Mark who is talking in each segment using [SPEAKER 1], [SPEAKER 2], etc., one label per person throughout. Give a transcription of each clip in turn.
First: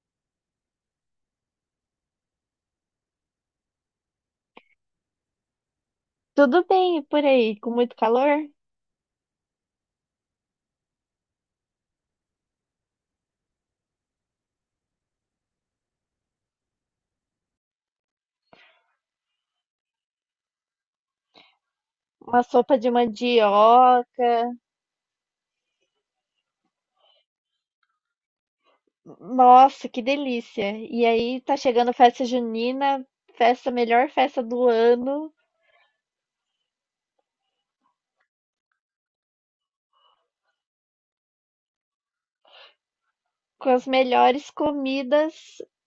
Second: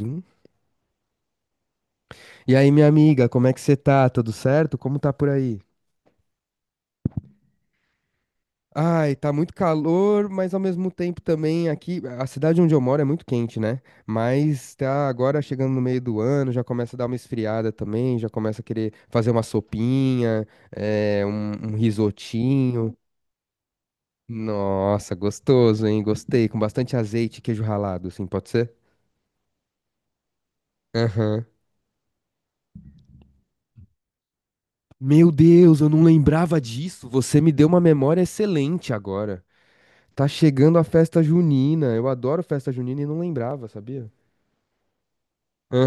[SPEAKER 1] Zoom. E aí, minha amiga, como é que você tá? Tudo certo? Como tá por aí?
[SPEAKER 2] Tudo bem e por aí, com muito calor?
[SPEAKER 1] Ai, tá muito calor, mas ao mesmo tempo também aqui, a cidade onde eu moro é muito quente, né? Mas tá agora chegando no meio do ano, já começa a dar uma esfriada também, já começa a querer fazer uma sopinha, um
[SPEAKER 2] Uma sopa de
[SPEAKER 1] risotinho.
[SPEAKER 2] mandioca.
[SPEAKER 1] Nossa, gostoso, hein? Gostei, com bastante azeite e queijo ralado, assim, pode ser?
[SPEAKER 2] Nossa, que delícia! E aí
[SPEAKER 1] Aham.
[SPEAKER 2] tá chegando festa junina, festa, melhor festa do
[SPEAKER 1] Meu
[SPEAKER 2] ano,
[SPEAKER 1] Deus, eu não lembrava disso. Você me deu uma memória excelente agora. Tá chegando a festa junina. Eu adoro festa junina e não lembrava,
[SPEAKER 2] com as
[SPEAKER 1] sabia?
[SPEAKER 2] melhores comidas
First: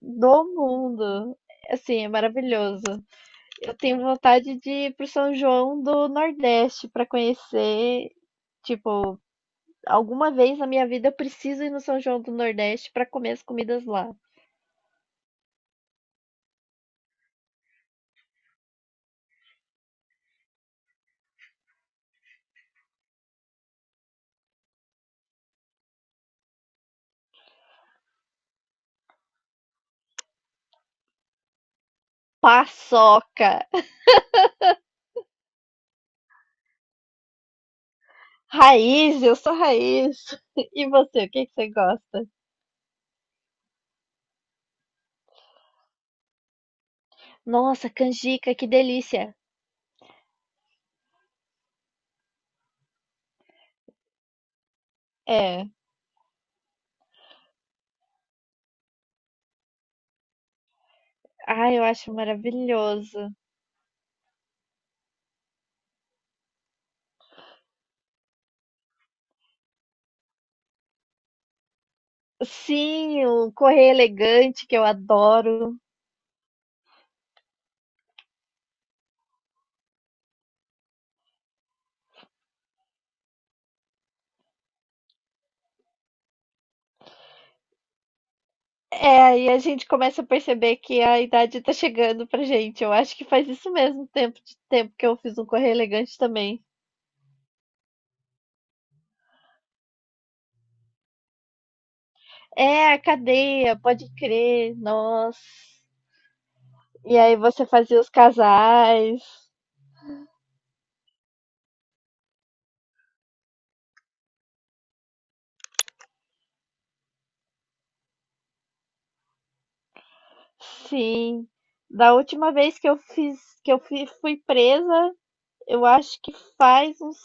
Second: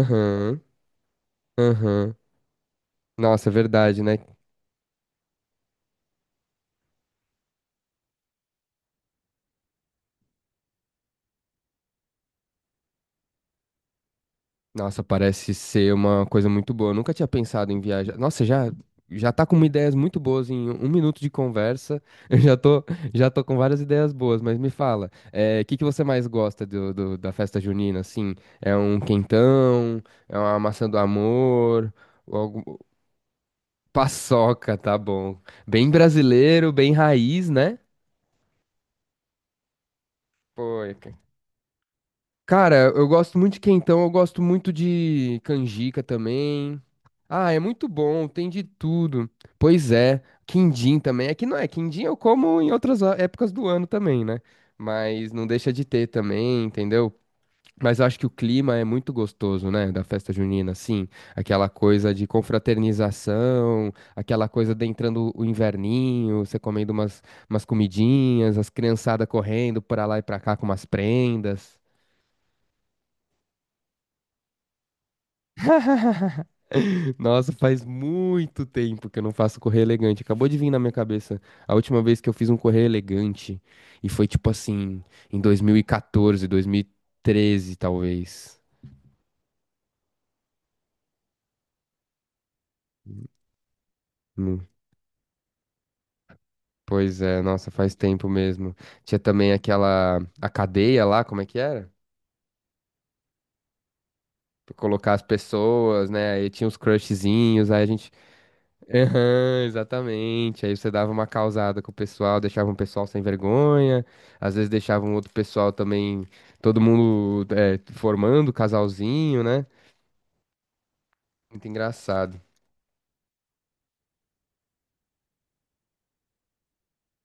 [SPEAKER 2] do mundo. Assim, é
[SPEAKER 1] aham.
[SPEAKER 2] maravilhoso.
[SPEAKER 1] Nossa, é
[SPEAKER 2] Eu
[SPEAKER 1] verdade,
[SPEAKER 2] tenho
[SPEAKER 1] né?
[SPEAKER 2] vontade de ir pro São João do Nordeste para conhecer, tipo, alguma vez na minha vida eu preciso ir no São João do Nordeste para comer as comidas lá.
[SPEAKER 1] Nossa, parece ser uma coisa muito boa. Eu nunca tinha pensado em viajar. Nossa, já tá com ideias muito boas em um minuto de conversa. Eu já tô com várias ideias boas, mas me fala, o que que você mais gosta da festa junina? Assim, é um quentão, é uma maçã do amor, ou algum...
[SPEAKER 2] Paçoca!
[SPEAKER 1] paçoca, tá bom? Bem brasileiro, bem raiz, né?
[SPEAKER 2] Raiz, eu sou raiz. E
[SPEAKER 1] Foi, cara.
[SPEAKER 2] você, o que que você gosta?
[SPEAKER 1] Cara, eu gosto muito de quentão, eu gosto muito de canjica também. Ah, é muito
[SPEAKER 2] Nossa,
[SPEAKER 1] bom, tem
[SPEAKER 2] canjica,
[SPEAKER 1] de
[SPEAKER 2] que
[SPEAKER 1] tudo.
[SPEAKER 2] delícia.
[SPEAKER 1] Pois é, quindim também. É que não é, quindim eu como em outras épocas do ano também, né? Mas não
[SPEAKER 2] É.
[SPEAKER 1] deixa de ter também, entendeu? Mas eu acho que o clima é muito gostoso, né? Da festa junina, assim. Aquela
[SPEAKER 2] Ai, eu
[SPEAKER 1] coisa
[SPEAKER 2] acho
[SPEAKER 1] de
[SPEAKER 2] maravilhoso.
[SPEAKER 1] confraternização, aquela coisa de entrando o inverninho, você comendo umas, umas comidinhas, as criançadas correndo pra lá e pra cá com umas prendas.
[SPEAKER 2] Sim, o correr elegante, que eu adoro.
[SPEAKER 1] Nossa, faz muito tempo que eu não faço correr elegante. Acabou de vir na minha cabeça a última vez que eu fiz um correr elegante. E foi tipo assim, em 2014, 2013, talvez.
[SPEAKER 2] É, e a gente começa a perceber que a idade tá chegando pra gente. Eu acho que faz isso mesmo, tempo de
[SPEAKER 1] Hum,
[SPEAKER 2] tempo que eu fiz um correr elegante também.
[SPEAKER 1] Pois é, nossa, faz tempo mesmo. Tinha também aquela, a cadeia lá, como é que era?
[SPEAKER 2] É, a cadeia, pode
[SPEAKER 1] Pra
[SPEAKER 2] crer,
[SPEAKER 1] colocar as
[SPEAKER 2] nossa.
[SPEAKER 1] pessoas, né? Aí tinha os
[SPEAKER 2] E aí você
[SPEAKER 1] crushzinhos, aí a
[SPEAKER 2] fazia os
[SPEAKER 1] gente
[SPEAKER 2] casais.
[SPEAKER 1] aham, exatamente. Aí você dava uma causada com o pessoal, deixava um pessoal sem vergonha, às vezes deixava um outro pessoal também, todo mundo formando casalzinho, né?
[SPEAKER 2] Sim.
[SPEAKER 1] Muito
[SPEAKER 2] Da
[SPEAKER 1] engraçado.
[SPEAKER 2] última vez que eu fui presa, eu acho que faz uns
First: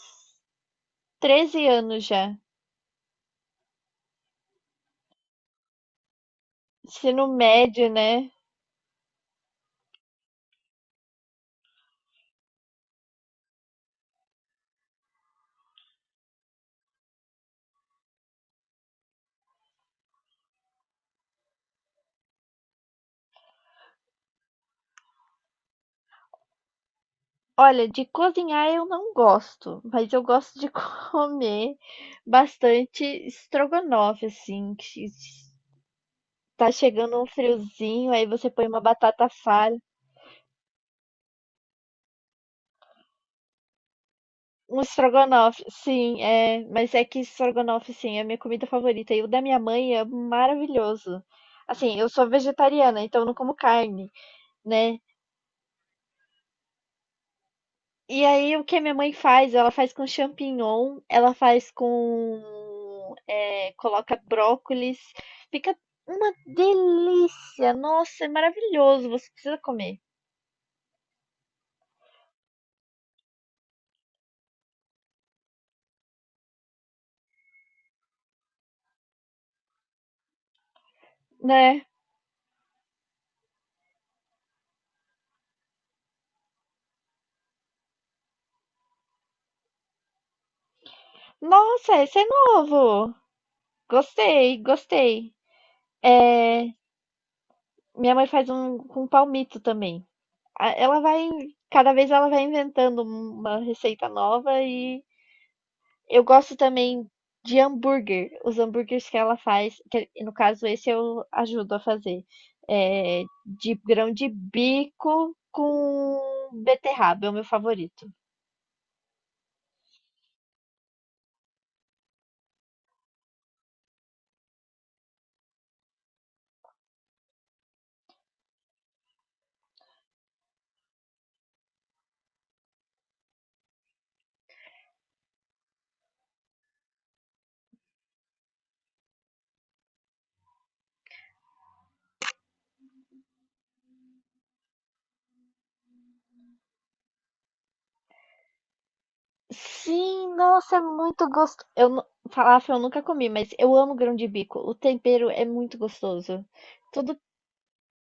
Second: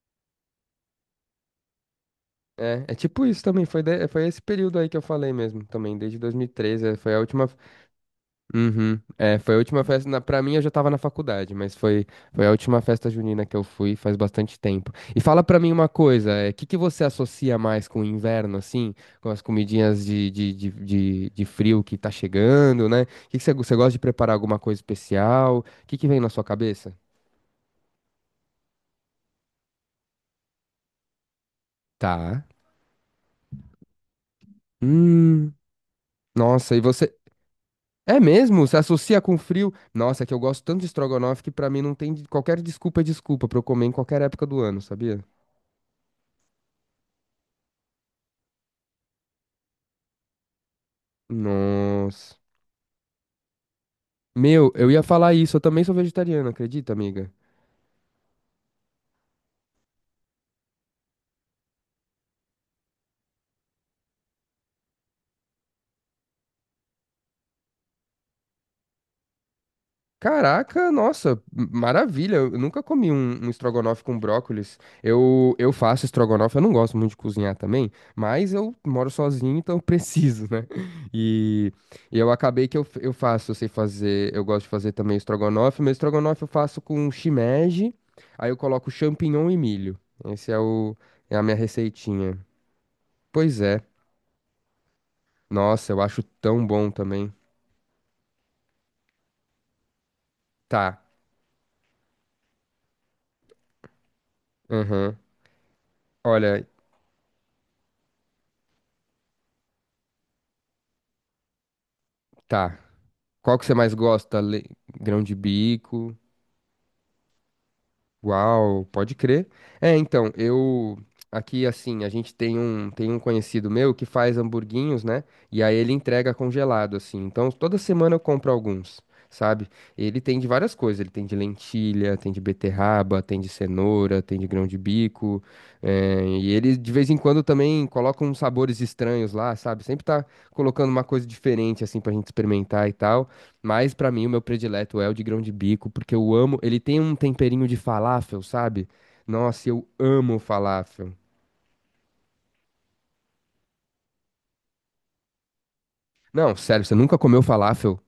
[SPEAKER 2] 13 anos já.
[SPEAKER 1] É, é tipo isso também, foi, foi esse período aí que eu falei mesmo, também, desde 2013, é, foi a
[SPEAKER 2] Ensino
[SPEAKER 1] última
[SPEAKER 2] médio, né?
[SPEAKER 1] uhum. É, foi a última festa, na, pra mim eu já tava na faculdade, mas foi, foi a última festa junina que eu fui faz bastante tempo. E fala pra mim uma coisa, o que que você associa mais com o inverno, assim, com as comidinhas de frio que tá chegando, né? Você gosta de preparar alguma coisa especial? O que que vem na sua cabeça?
[SPEAKER 2] Olha, de cozinhar eu não gosto, mas eu gosto de comer
[SPEAKER 1] Tá.
[SPEAKER 2] bastante estrogonofe, assim, que
[SPEAKER 1] Hum,
[SPEAKER 2] tá
[SPEAKER 1] nossa, e você...
[SPEAKER 2] chegando um friozinho,
[SPEAKER 1] É
[SPEAKER 2] aí você
[SPEAKER 1] mesmo?
[SPEAKER 2] põe
[SPEAKER 1] Você
[SPEAKER 2] uma
[SPEAKER 1] associa
[SPEAKER 2] batata
[SPEAKER 1] com frio?
[SPEAKER 2] palha.
[SPEAKER 1] Nossa, é que eu gosto tanto de estrogonofe que pra mim não tem qualquer desculpa é desculpa pra eu comer em qualquer época do ano,
[SPEAKER 2] Um
[SPEAKER 1] sabia?
[SPEAKER 2] estrogonofe, sim, é. Mas é que estrogonofe, sim, é a minha comida favorita. E o da minha mãe é maravilhoso. Assim, eu sou
[SPEAKER 1] Nossa.
[SPEAKER 2] vegetariana, então eu não como carne,
[SPEAKER 1] Meu, eu
[SPEAKER 2] né?
[SPEAKER 1] ia falar isso. Eu também sou vegetariano, acredita, amiga?
[SPEAKER 2] E aí, o que a minha mãe faz? Ela faz com champignon, ela faz com, é, coloca brócolis. Fica uma delícia! Nossa, é maravilhoso! Você precisa comer,
[SPEAKER 1] Caraca, nossa, maravilha. Eu nunca comi um estrogonofe com brócolis. Eu faço estrogonofe, eu não gosto muito de cozinhar também, mas eu moro sozinho, então eu preciso, né? E,
[SPEAKER 2] né?
[SPEAKER 1] e eu acabei que eu, eu faço, eu sei fazer, eu gosto de fazer também estrogonofe. Meu estrogonofe eu faço com shimeji, aí eu coloco champignon e milho. Esse é o, é a minha
[SPEAKER 2] Nossa, esse é
[SPEAKER 1] receitinha.
[SPEAKER 2] novo!
[SPEAKER 1] Pois é.
[SPEAKER 2] Gostei, gostei.
[SPEAKER 1] Nossa, eu acho tão
[SPEAKER 2] É,
[SPEAKER 1] bom também.
[SPEAKER 2] minha mãe faz um com palmito também. a- ela
[SPEAKER 1] Tá.
[SPEAKER 2] vai, cada vez ela vai inventando um, uma receita nova e
[SPEAKER 1] Aham.
[SPEAKER 2] eu gosto
[SPEAKER 1] Olha,
[SPEAKER 2] também de hambúrguer. Os hambúrgueres que ela faz, que no caso esse eu ajudo a fazer,
[SPEAKER 1] tá.
[SPEAKER 2] é,
[SPEAKER 1] Qual que você
[SPEAKER 2] de
[SPEAKER 1] mais
[SPEAKER 2] grão de
[SPEAKER 1] gosta? Grão de
[SPEAKER 2] bico
[SPEAKER 1] bico.
[SPEAKER 2] com beterraba, é o meu favorito.
[SPEAKER 1] Uau, pode crer. É, então, eu aqui assim, a gente tem tem um conhecido meu que faz hamburguinhos, né? E aí ele entrega congelado assim. Então, toda semana eu compro alguns, sabe? Ele tem de várias coisas, ele tem de lentilha, tem de beterraba, tem de cenoura, tem de grão de bico. E ele de vez em quando também coloca uns sabores estranhos lá, sabe? Sempre tá colocando uma coisa diferente assim pra gente experimentar e tal. Mas pra mim o meu predileto é o de grão de bico, porque eu amo, ele tem um temperinho de falafel, sabe? Nossa, eu
[SPEAKER 2] Sim,
[SPEAKER 1] amo
[SPEAKER 2] nossa, é
[SPEAKER 1] falafel.
[SPEAKER 2] muito gostoso. Falafel eu nunca comi, mas eu amo grão de bico. O tempero é muito gostoso.
[SPEAKER 1] Não, sério, você nunca
[SPEAKER 2] Tudo
[SPEAKER 1] comeu falafel?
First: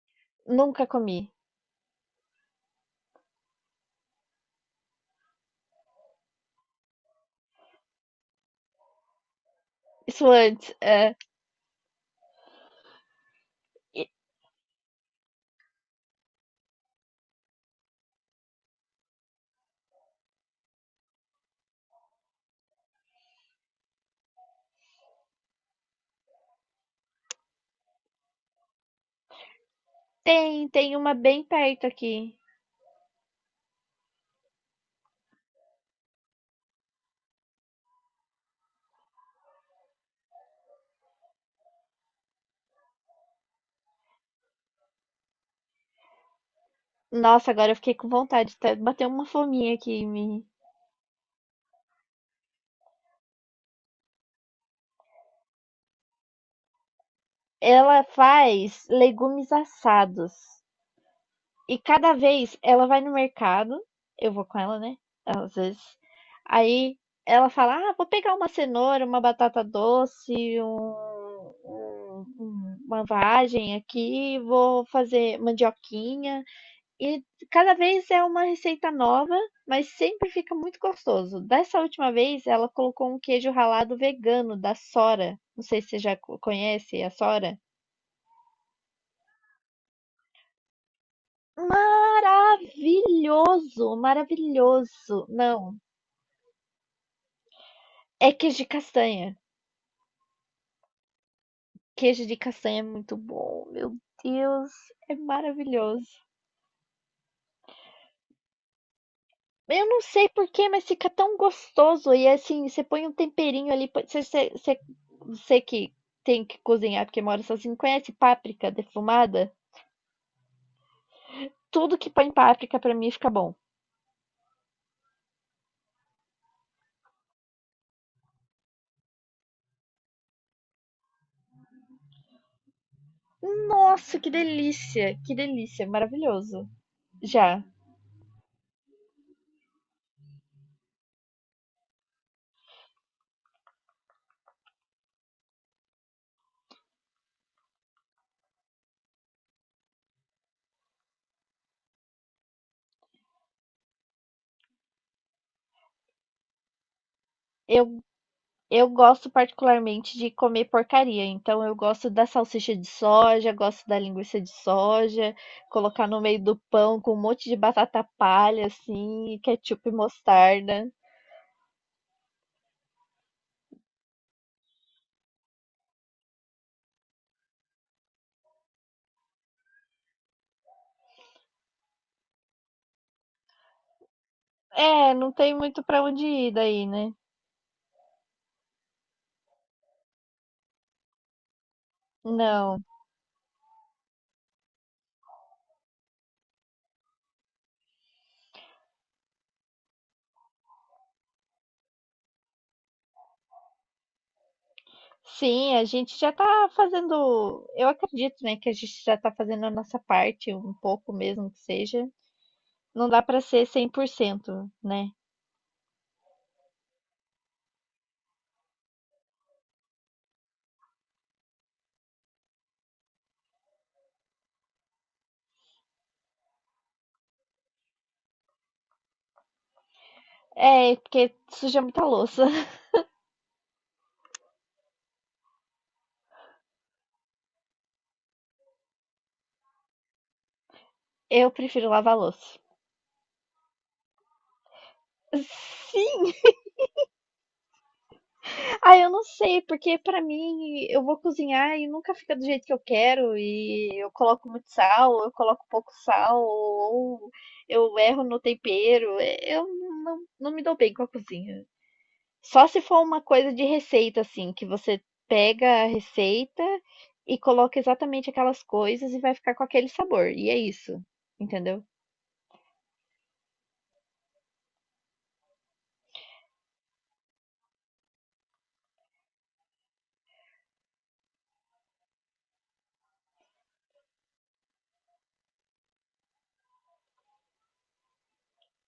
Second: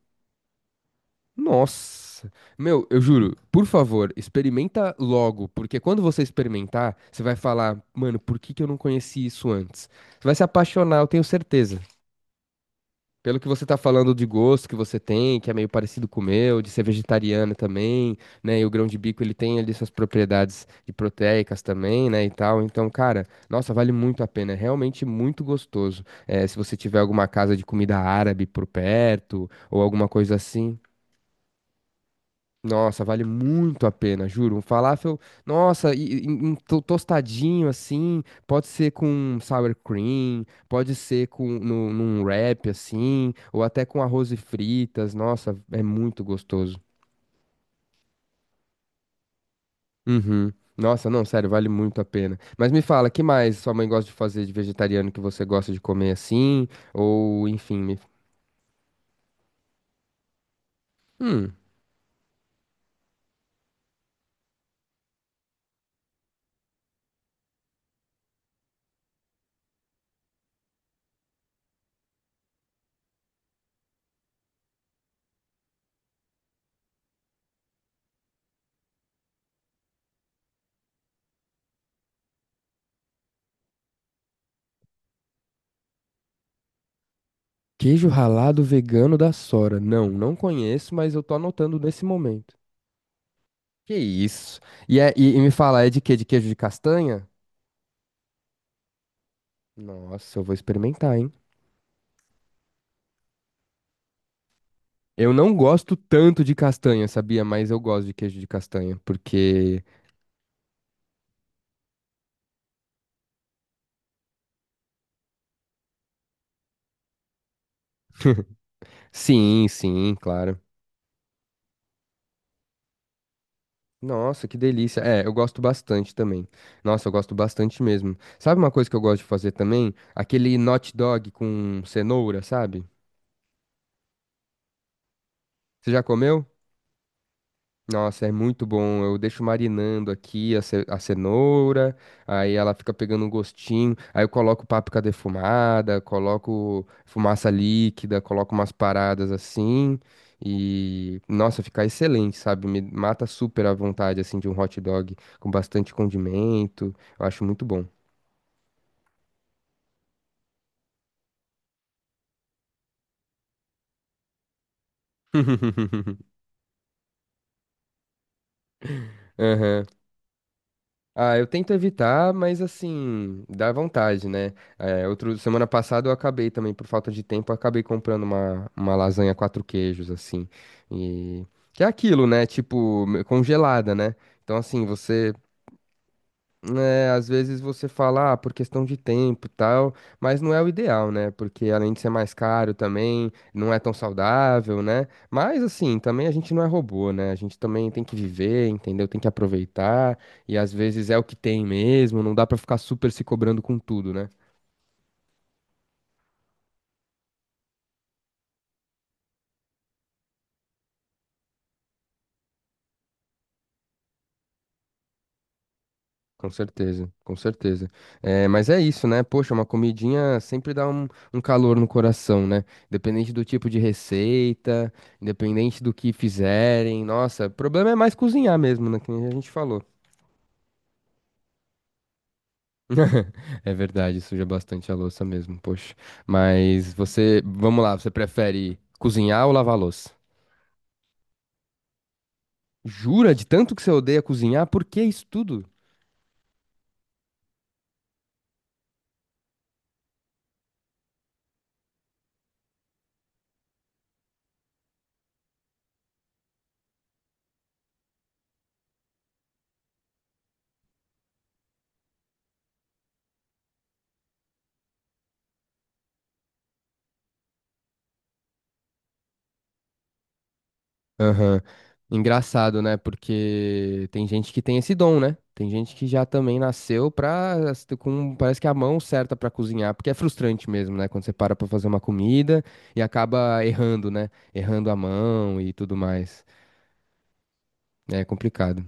[SPEAKER 2] nunca comi.
[SPEAKER 1] Nossa. Meu, eu juro, por favor, experimenta logo, porque quando você experimentar, você vai falar, mano, por que que eu não conheci isso antes? Você
[SPEAKER 2] Isso
[SPEAKER 1] vai se
[SPEAKER 2] antes,
[SPEAKER 1] apaixonar, eu
[SPEAKER 2] é.
[SPEAKER 1] tenho certeza. Pelo que você tá
[SPEAKER 2] E
[SPEAKER 1] falando de gosto que você tem, que é meio parecido com o meu, de ser vegetariana também, né? E o grão de bico, ele tem ali suas propriedades de proteicas também, né? E tal. Então, cara, nossa, vale muito a pena. É realmente muito gostoso. É, se você tiver alguma casa de comida árabe por perto, ou alguma coisa
[SPEAKER 2] tem,
[SPEAKER 1] assim.
[SPEAKER 2] tem uma bem perto aqui.
[SPEAKER 1] Nossa, vale muito a pena, juro. Um falafel, nossa, e um tostadinho assim, pode ser com sour cream, pode ser com no, num wrap assim, ou até com arroz e fritas. Nossa, é muito gostoso.
[SPEAKER 2] Nossa, agora eu fiquei com vontade, bateu uma fominha aqui em mim.
[SPEAKER 1] Uhum. Nossa, não, sério, vale muito a pena. Mas me fala, que mais sua mãe gosta de fazer de vegetariano que você gosta de comer assim? Ou, enfim, me...
[SPEAKER 2] Ela faz legumes assados.
[SPEAKER 1] Hum,
[SPEAKER 2] E cada vez ela vai no mercado, eu vou com ela, né? Às vezes. Aí ela fala: "Ah, vou pegar uma cenoura, uma batata doce, uma vagem aqui, vou fazer mandioquinha." E cada vez é uma receita nova, mas sempre fica muito gostoso. Dessa última vez, ela colocou um queijo ralado vegano da Sora. Não sei se você já conhece a Sora.
[SPEAKER 1] queijo ralado vegano da Sora. Não, não conheço, mas eu tô anotando nesse momento. Que
[SPEAKER 2] Maravilhoso,
[SPEAKER 1] isso?
[SPEAKER 2] maravilhoso.
[SPEAKER 1] E me
[SPEAKER 2] Não,
[SPEAKER 1] fala, é de quê? De queijo de castanha?
[SPEAKER 2] é queijo de castanha.
[SPEAKER 1] Nossa, eu vou experimentar, hein?
[SPEAKER 2] Queijo de castanha é muito bom, meu Deus, é
[SPEAKER 1] Eu não gosto
[SPEAKER 2] maravilhoso.
[SPEAKER 1] tanto de castanha, sabia? Mas eu gosto de queijo de castanha, porque...
[SPEAKER 2] Eu não sei porquê, mas fica tão gostoso. E assim, você põe um temperinho ali. Você você que tem que cozinhar porque mora sozinho, conhece páprica defumada?
[SPEAKER 1] Sim, sim, claro.
[SPEAKER 2] Tudo que põe páprica pra mim fica bom.
[SPEAKER 1] Nossa, que delícia. É, eu gosto bastante também. Nossa, eu gosto bastante mesmo. Sabe uma coisa que eu gosto de fazer também? Aquele hot dog com cenoura, sabe?
[SPEAKER 2] Nossa, que delícia! Que delícia!
[SPEAKER 1] Você já comeu?
[SPEAKER 2] Maravilhoso. Já.
[SPEAKER 1] Nossa, é muito bom. Eu deixo marinando aqui a cenoura, aí ela fica pegando um gostinho. Aí eu coloco páprica defumada, coloco fumaça líquida, coloco umas paradas assim. E, nossa, fica excelente, sabe? Me mata super a vontade, assim, de um hot dog com bastante condimento. Eu acho muito bom.
[SPEAKER 2] Eu, eu gosto particularmente de comer porcaria, então eu gosto da salsicha de soja, gosto da linguiça de soja, colocar no meio do pão com um monte de batata palha, assim, e
[SPEAKER 1] Aham.
[SPEAKER 2] ketchup e mostarda.
[SPEAKER 1] Ah, eu tento evitar, mas assim, dá vontade, né? É, outro, semana passada eu acabei também, por falta de tempo, eu acabei comprando uma lasanha quatro queijos, assim. E que é aquilo, né? Tipo, congelada, né? Então, assim,
[SPEAKER 2] É, não
[SPEAKER 1] você
[SPEAKER 2] tem muito para onde ir daí,
[SPEAKER 1] né,
[SPEAKER 2] né?
[SPEAKER 1] às vezes você fala, ah, por questão de tempo e tal, mas não é o ideal, né? Porque além de ser mais caro
[SPEAKER 2] Não.
[SPEAKER 1] também, não é tão saudável, né? Mas assim, também a gente não é robô, né? A gente também tem que viver, entendeu? Tem que aproveitar, e às vezes é o que tem mesmo, não dá pra ficar super se cobrando com tudo, né?
[SPEAKER 2] Sim, a gente já tá fazendo. Eu acredito, né, que a gente já tá fazendo a nossa parte, um pouco mesmo que seja. Não dá para ser 100%, né?
[SPEAKER 1] Com certeza, com certeza. É, mas é isso, né? Poxa, uma comidinha sempre dá um, um calor no coração, né? Independente do tipo de receita, independente do que fizerem. Nossa, o problema é mais cozinhar mesmo, né? Que nem a gente falou.
[SPEAKER 2] É, porque suja muita louça.
[SPEAKER 1] É verdade, suja bastante a louça mesmo, poxa. Mas você, vamos lá, você prefere cozinhar ou lavar a louça?
[SPEAKER 2] Eu prefiro lavar louça.
[SPEAKER 1] Jura de tanto que você odeia cozinhar? Por que isso tudo?
[SPEAKER 2] Sim. Ah, eu não sei, porque pra mim eu vou cozinhar e nunca fica do jeito que eu quero, e eu coloco muito sal, ou eu coloco pouco sal, ou eu erro no tempero. Eu não me dou bem com a cozinha. Só se for uma coisa de receita, assim, que você pega a receita e coloca exatamente aquelas coisas e vai ficar com aquele sabor. E é isso,
[SPEAKER 1] Aham.
[SPEAKER 2] entendeu?
[SPEAKER 1] Engraçado, né? Porque tem gente que tem esse dom, né? Tem gente que já também nasceu pra, com, parece que a mão certa pra cozinhar, porque é frustrante mesmo, né? Quando você para pra fazer uma comida e acaba errando, né? Errando a mão e tudo mais. É complicado.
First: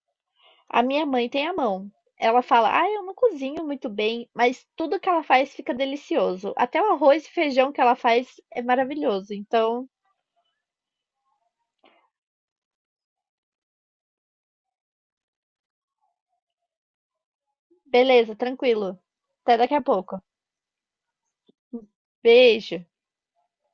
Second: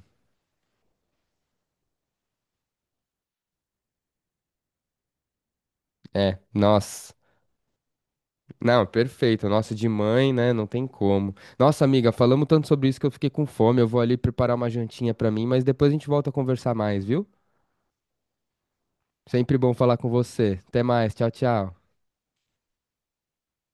[SPEAKER 2] A minha mãe tem a mão. Ela fala: "Ah, eu não cozinho muito bem", mas tudo que ela faz fica
[SPEAKER 1] É,
[SPEAKER 2] delicioso. Até o
[SPEAKER 1] nossa.
[SPEAKER 2] arroz e feijão que ela faz é
[SPEAKER 1] Não,
[SPEAKER 2] maravilhoso.
[SPEAKER 1] perfeito. Nossa,
[SPEAKER 2] Então,
[SPEAKER 1] de mãe, né? Não tem como. Nossa, amiga, falamos tanto sobre isso que eu fiquei com fome. Eu vou ali preparar uma jantinha pra mim, mas depois a gente volta a conversar mais, viu?
[SPEAKER 2] beleza, tranquilo.
[SPEAKER 1] Sempre
[SPEAKER 2] Até
[SPEAKER 1] bom
[SPEAKER 2] daqui a
[SPEAKER 1] falar com
[SPEAKER 2] pouco.
[SPEAKER 1] você. Até mais. Tchau, tchau.
[SPEAKER 2] Beijo.